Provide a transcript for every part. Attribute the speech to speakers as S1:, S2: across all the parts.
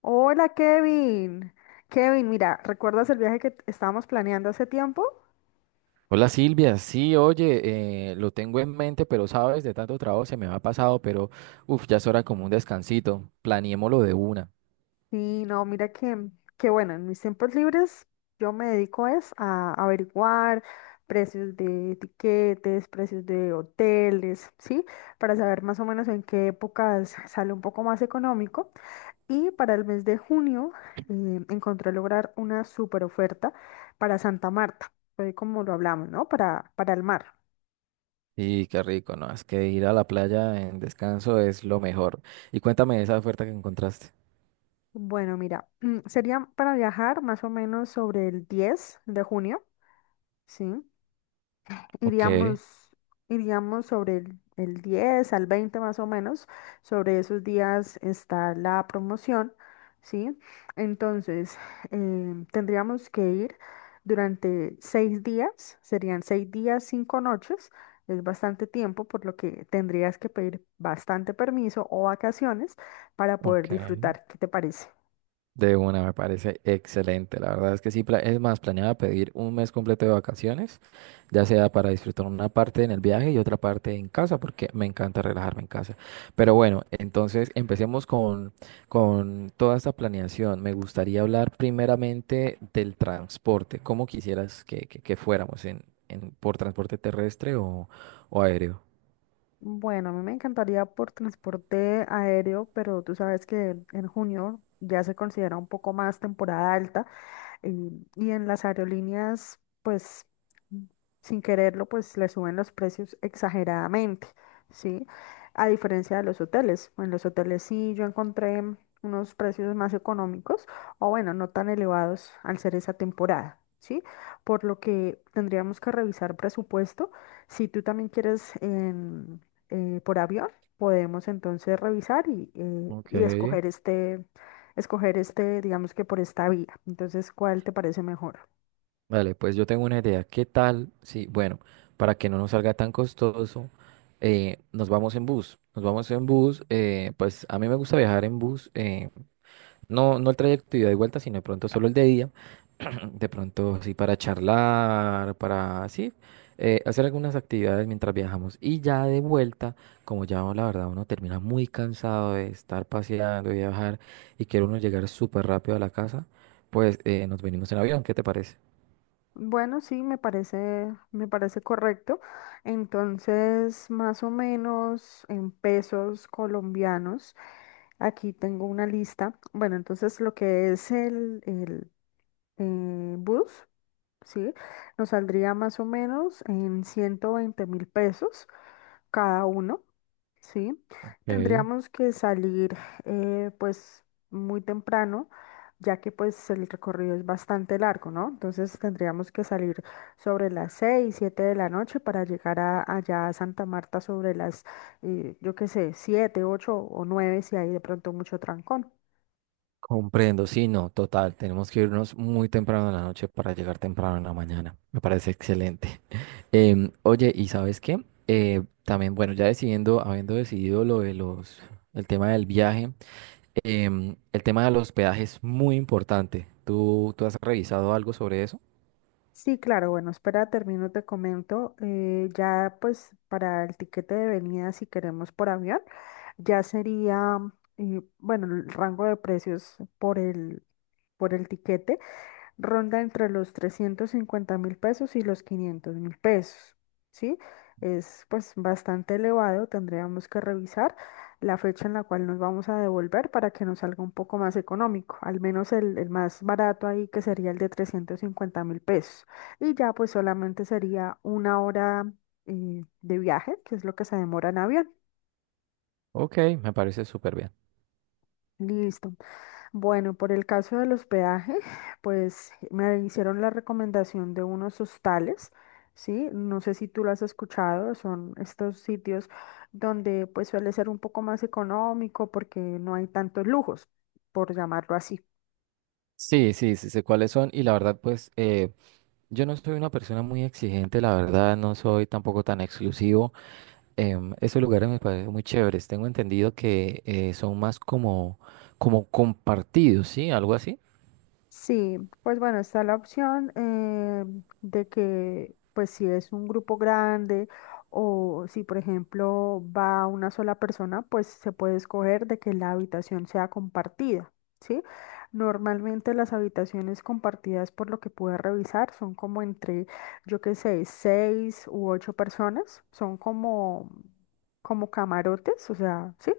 S1: Hola Kevin. Kevin, mira, ¿recuerdas el viaje que estábamos planeando hace tiempo?
S2: Hola Silvia, sí, oye, lo tengo en mente, pero sabes, de tanto trabajo se me ha pasado, pero uff, ya es hora como un descansito, planeémoslo de una.
S1: Sí, no, mira que bueno, en mis tiempos libres yo me dedico es a averiguar precios de tiquetes, precios de hoteles, ¿sí? Para saber más o menos en qué épocas sale un poco más económico. Y para el mes de junio encontré lograr una super oferta para Santa Marta, fue como lo hablamos, ¿no? Para el mar.
S2: Y qué rico, ¿no? Es que ir a la playa en descanso es lo mejor. Y cuéntame esa oferta que encontraste.
S1: Bueno, mira, sería para viajar más o menos sobre el 10 de junio, ¿sí?
S2: Ok,
S1: Iríamos, sobre el 10 al 20 más o menos. Sobre esos días está la promoción, ¿sí? Entonces, tendríamos que ir durante 6 días, serían 6 días, 5 noches. Es bastante tiempo, por lo que tendrías que pedir bastante permiso o vacaciones para poder
S2: ok.
S1: disfrutar. ¿Qué te parece?
S2: De una, me parece excelente. La verdad es que sí, es más, planeaba pedir un mes completo de vacaciones, ya sea para disfrutar una parte en el viaje y otra parte en casa, porque me encanta relajarme en casa. Pero bueno, entonces empecemos con toda esta planeación. Me gustaría hablar primeramente del transporte. ¿Cómo quisieras que fuéramos por transporte terrestre o aéreo?
S1: Bueno, a mí me encantaría por transporte aéreo, pero tú sabes que en junio ya se considera un poco más temporada alta. Eh, y en las aerolíneas, pues, mm, sin quererlo, pues le suben los precios exageradamente, ¿sí? A diferencia de los hoteles. En los hoteles sí yo encontré unos precios más económicos, o bueno, no tan elevados al ser esa temporada, ¿sí? Por lo que tendríamos que revisar presupuesto. Si tú también quieres por avión, podemos entonces revisar
S2: Ok.
S1: y escoger este, digamos que por esta vía. Entonces, ¿cuál te parece mejor?
S2: Vale, pues yo tengo una idea. ¿Qué tal? Sí, bueno, para que no nos salga tan costoso, nos vamos en bus. Nos vamos en bus. Pues a mí me gusta viajar en bus. No el trayecto ida y vuelta, sino de pronto solo el de día. De pronto, sí, para charlar, para, sí, hacer algunas actividades mientras viajamos. Y ya de vuelta, como ya la verdad uno termina muy cansado de estar paseando y viajar y quiere uno llegar súper rápido a la casa, pues nos venimos en avión. ¿Qué te parece?
S1: Bueno, sí, me parece correcto. Entonces, más o menos en pesos colombianos, aquí tengo una lista. Bueno, entonces lo que es el bus, ¿sí? Nos saldría más o menos en 120.000 pesos cada uno. Sí,
S2: Ok.
S1: tendríamos que salir pues muy temprano, ya que pues el recorrido es bastante largo, ¿no? Entonces tendríamos que salir sobre las 6, 7 de la noche para llegar allá a Santa Marta sobre las, yo qué sé, 7, 8 o 9 si hay de pronto mucho trancón.
S2: Comprendo, sí, no, total. Tenemos que irnos muy temprano en la noche para llegar temprano en la mañana. Me parece excelente. Oye, ¿y sabes qué? También, bueno, ya decidiendo, habiendo decidido el tema del viaje, el tema del hospedaje es muy importante. ¿Tú has revisado algo sobre eso?
S1: Sí, claro, bueno, espera, termino, te comento, ya pues para el tiquete de venida si queremos por avión, ya sería... Y bueno, el rango de precios por por el tiquete ronda entre los 350.000 pesos y los 500.000 pesos, ¿sí? Es pues bastante elevado, tendríamos que revisar la fecha en la cual nos vamos a devolver para que nos salga un poco más económico, al menos el más barato ahí que sería el de 350.000 pesos. Y ya pues solamente sería 1 hora de viaje, que es lo que se demora en avión.
S2: Ok, me parece súper bien.
S1: Listo. Bueno, por el caso del hospedaje, pues me hicieron la recomendación de unos hostales, ¿sí? No sé si tú lo has escuchado, son estos sitios donde pues suele ser un poco más económico porque no hay tantos lujos, por llamarlo así.
S2: Sí, sí, sí, sé cuáles son y la verdad, pues yo no soy una persona muy exigente, la verdad, no soy tampoco tan exclusivo. Esos lugares me parecen muy chéveres. Tengo entendido que son más como, como compartidos, ¿sí? Algo así.
S1: Sí, pues bueno, está la opción de que, pues si es un grupo grande o si, por ejemplo, va una sola persona, pues se puede escoger de que la habitación sea compartida, ¿sí? Normalmente las habitaciones compartidas, por lo que pude revisar, son como entre, yo qué sé, 6 u 8 personas, son como camarotes, o sea, ¿sí?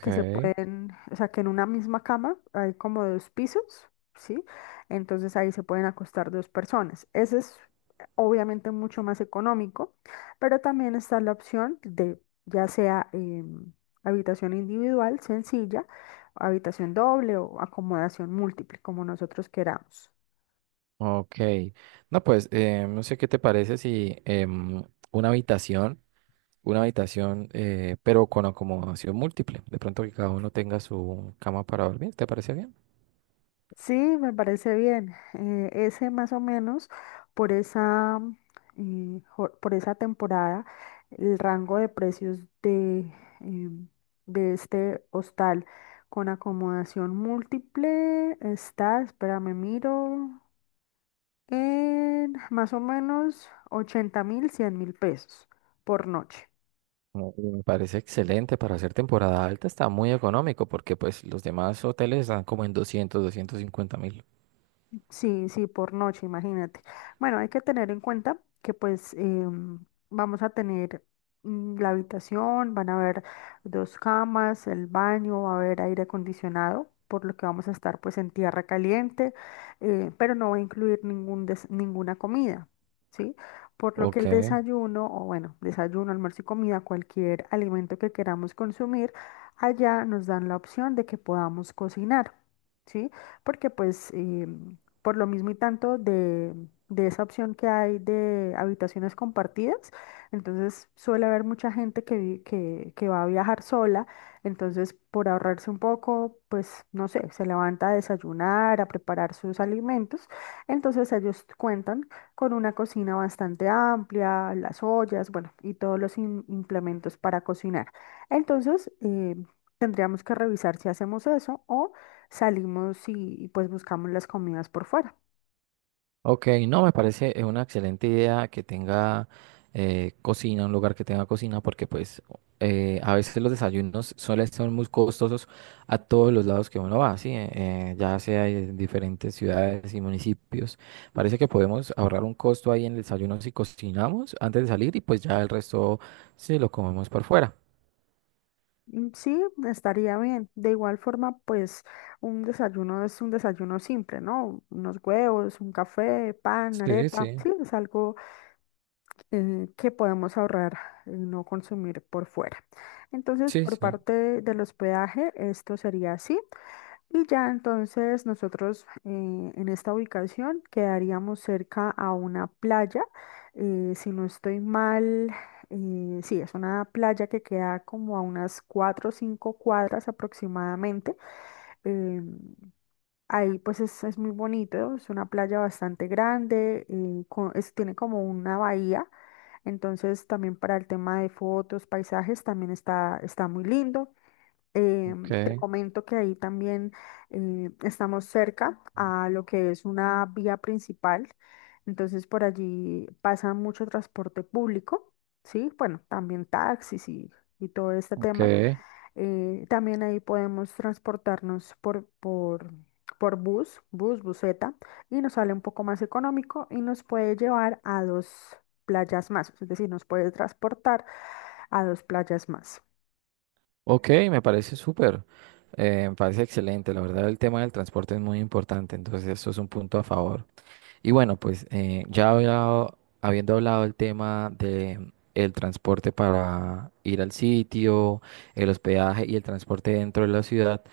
S1: Que se pueden, o sea, que en una misma cama hay como 2 pisos, ¿sí? Entonces ahí se pueden acostar 2 personas. Ese es obviamente mucho más económico, pero también está la opción de ya sea habitación individual, sencilla, habitación doble o acomodación múltiple, como nosotros queramos.
S2: Ok. No, pues no sé qué te parece si em, una habitación, una habitación, pero con acomodación múltiple. De pronto que cada uno tenga su cama para dormir. ¿Te parece bien?
S1: Sí, me parece bien. Ese más o menos por esa, por esa temporada, el rango de precios em, de este hostal con acomodación múltiple está, espérame, miro, en más o menos 80.000, 100.000 pesos por noche.
S2: Mm, me parece excelente para hacer temporada alta, está muy económico porque pues los demás hoteles están como en 200, 250 mil.
S1: Sí, sí, por noche, imagínate. Bueno, hay que tener en cuenta que pues vamos a tener la habitación, van a haber 2 camas, el baño, va a haber aire acondicionado, por lo que vamos a estar pues en tierra caliente, pero no va a incluir ninguna comida, ¿sí? Por lo que
S2: Ok.
S1: el desayuno, o bueno, desayuno, almuerzo y comida, cualquier alimento que queramos consumir, allá nos dan la opción de que podamos cocinar, ¿sí? Porque pues... por lo mismo y tanto de esa opción que hay de habitaciones compartidas. Entonces suele haber mucha gente que que va a viajar sola. Entonces, por ahorrarse un poco, pues no sé, se levanta a desayunar, a preparar sus alimentos. Entonces ellos cuentan con una cocina bastante amplia, las ollas, bueno, y todos los implementos para cocinar. Entonces, tendríamos que revisar si hacemos eso o salimos pues buscamos las comidas por fuera.
S2: Ok, no, me parece una excelente idea que tenga cocina, un lugar que tenga cocina, porque pues a veces los desayunos suelen ser muy costosos a todos los lados que uno va, ¿sí? Ya sea en diferentes ciudades y municipios. Parece que podemos ahorrar un costo ahí en el desayuno si cocinamos antes de salir y pues ya el resto sí lo comemos por fuera.
S1: Mm, sí, estaría bien. De igual forma, pues un desayuno es un desayuno simple, ¿no? Unos huevos, un café, pan,
S2: Sí,
S1: arepa. Sí,
S2: sí.
S1: es algo que podemos ahorrar y no consumir por fuera. Entonces,
S2: Sí,
S1: por
S2: sí.
S1: parte del hospedaje, esto sería así. Y ya entonces nosotros en esta ubicación quedaríamos cerca a una playa. Si no estoy mal, sí, es una playa que queda como a unas 4 o 5 cuadras aproximadamente. eh, Ahí pues es muy bonito, es una playa bastante grande, tiene como una bahía. Entonces también para el tema de fotos, paisajes, también está, está muy lindo. Eh,
S2: Ok,
S1: te comento que ahí también estamos cerca a lo que es una vía principal, entonces por allí pasa mucho transporte público, ¿sí? Bueno, también taxis y todo este
S2: ok.
S1: tema. También ahí podemos transportarnos por bus, buseta, y nos sale un poco más económico y nos puede llevar a 2 playas más, es decir, nos puede transportar a 2 playas más.
S2: Ok, me parece súper, me parece excelente. La verdad, el tema del transporte es muy importante, entonces eso es un punto a favor. Y bueno, pues ya habiendo hablado el tema de el transporte para ir al sitio, el hospedaje y el transporte dentro de la ciudad,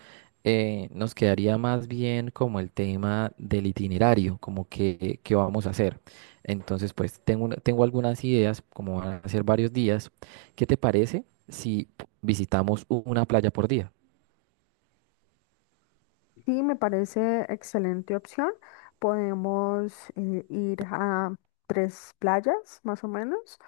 S2: nos quedaría más bien como el tema del itinerario, como que qué vamos a hacer. Entonces, pues tengo algunas ideas, como van a ser varios días. ¿Qué te parece si visitamos una playa por día?
S1: Sí, me parece excelente opción. Podemos ir a 3 playas más o menos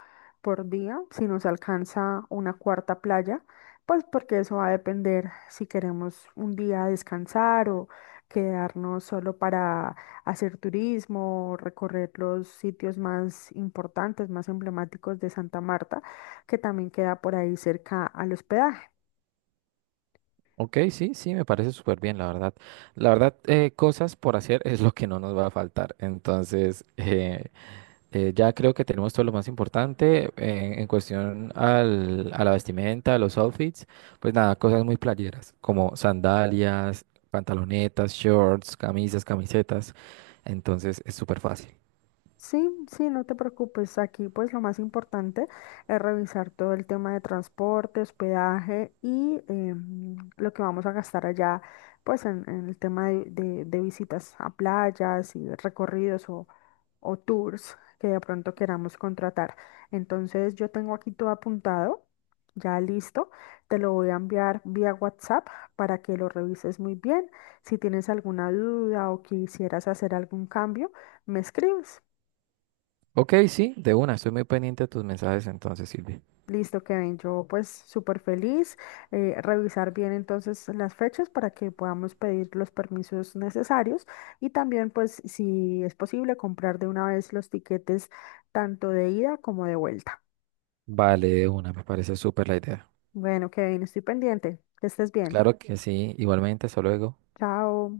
S1: por día, si nos alcanza una cuarta playa, pues porque eso va a depender si queremos un día descansar o quedarnos solo para hacer turismo, recorrer los sitios más importantes, más emblemáticos de Santa Marta, que también queda por ahí cerca al hospedaje.
S2: Ok, sí, sí, me parece súper bien, la verdad. La verdad, cosas por hacer es lo que no nos va a faltar. Entonces, ya creo que tenemos todo lo más importante en cuestión a la vestimenta, a los outfits. Pues nada, cosas muy playeras, como sandalias, pantalonetas, shorts, camisas, camisetas. Entonces, es súper fácil.
S1: Sí, sí, no te preocupes. Aquí pues lo más importante es revisar todo el tema de transporte, hospedaje y lo que vamos a gastar allá pues en el tema de visitas a playas y recorridos o tours que de pronto queramos contratar. Entonces yo tengo aquí todo apuntado, ya listo. Te lo voy a enviar vía WhatsApp para que lo revises muy bien. Si tienes alguna duda o quisieras hacer algún cambio, me escribes.
S2: Ok, sí, de una, estoy muy pendiente de tus mensajes entonces, Silvia.
S1: Listo, Kevin. Yo pues súper feliz. Revisar bien entonces las fechas para que podamos pedir los permisos necesarios y también pues si es posible comprar de una vez los tiquetes tanto de ida como de vuelta.
S2: Vale, de una, me parece súper la idea.
S1: Bueno, Kevin, estoy pendiente. Que estés bien.
S2: Claro que sí, igualmente, hasta luego.
S1: Chao.